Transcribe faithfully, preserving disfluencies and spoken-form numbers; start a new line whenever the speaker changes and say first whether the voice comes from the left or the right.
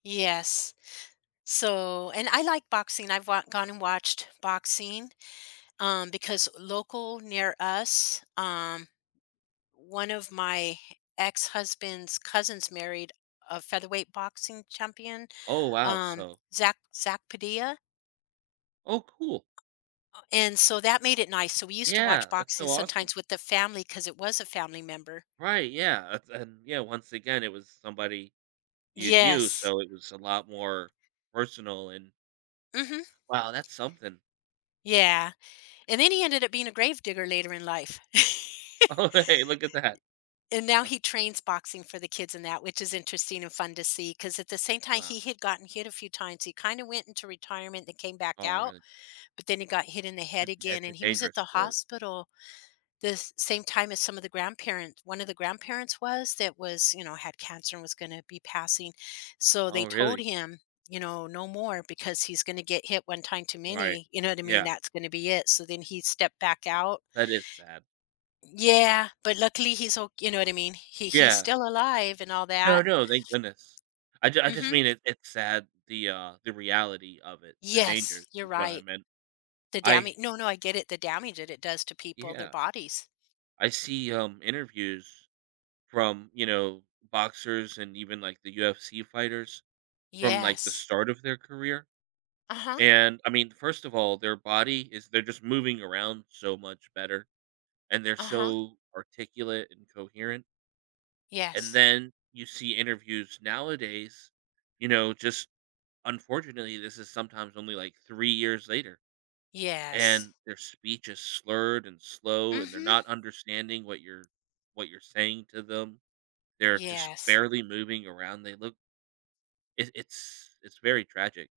left: Yes. So, and I like boxing, I've wa gone and watched boxing, um, because local near us, um, one of my ex-husband's cousins married a featherweight boxing champion,
right: Oh, wow,
left: um,
right: so
left: Zack Zack Padilla
right: Oh, cool.
left: and so that made it nice, so we used to
right: Yeah,
left: watch
right: that's
left: boxing
right: so awesome.
left: sometimes with the family 'cause it was a family member
right: Right, yeah, it's and yeah, once again, it was somebody you knew,
left: Yes.
right: so it was a lot more personal and
left: Mhm.
right: Wow, that's something.
left: Yeah, and then he ended up being a grave digger later in life.
right: Oh, hey, look at that.
left: And now
right: Wha
left: he trains boxing for the kids and that, which is interesting and fun to see 'cause at the same time
right: Wow.
left: he had gotten hit a few times, he kinda went into retirement and came back
right: Oh,
left: out,
right: really?
left: but then he got hit in the
right: D
left: head again
right: it's a
left: and he was at
right: dangerous
left: the
right: sport.
left: hospital the same time as some of the grandparent one of the grandparents was that was, you know, had cancer and was gonna be passing, so they
right: Oh,
left: told
right: really?
left: him, you know, no more because he's gonna get hit one time too
right: Right,
left: many, you know what I mean,
right: yeah.
left: that's gonna be it. So then he stepped back out
right: That is sad.
left: Yeah, but luckily he's o you know what I mean? He he's
right: Yeah.
left: still alive and all
right: No,
left: that
right: no, thank goodness. I j I just
left: Mhm.
right: mean it it's sad, the, uh, the reality of it, the
left: Yes,
right: danger
left: you're
right: is what I
left: right.
right: meant.
left: The dama
right: I
left: no, no, I get it, the damage that it does to people, their
right: Yeah.
left: bodies.
right: I see, um, interviews from, you know, boxers and even, like, the UFC fighters from, like, the
left: Yes.
right: start of their career
left: Uh-huh.
right: and I mean, first of all, their body is they're just moving around so much better, and they're
left: Uh-huh.
right: so articulate and coherent and
left: Yes.
right: then you see interviews nowadays, you know, just unfortunately, this is sometimes only, like, three years later
left: Yes.
right: and their speech is slurred and slow, and they're
left: Mhm.
right: not understanding what you're what you're saying to them. They're just
left: Yes.
right: barely moving around, they look It it's it's very tragic.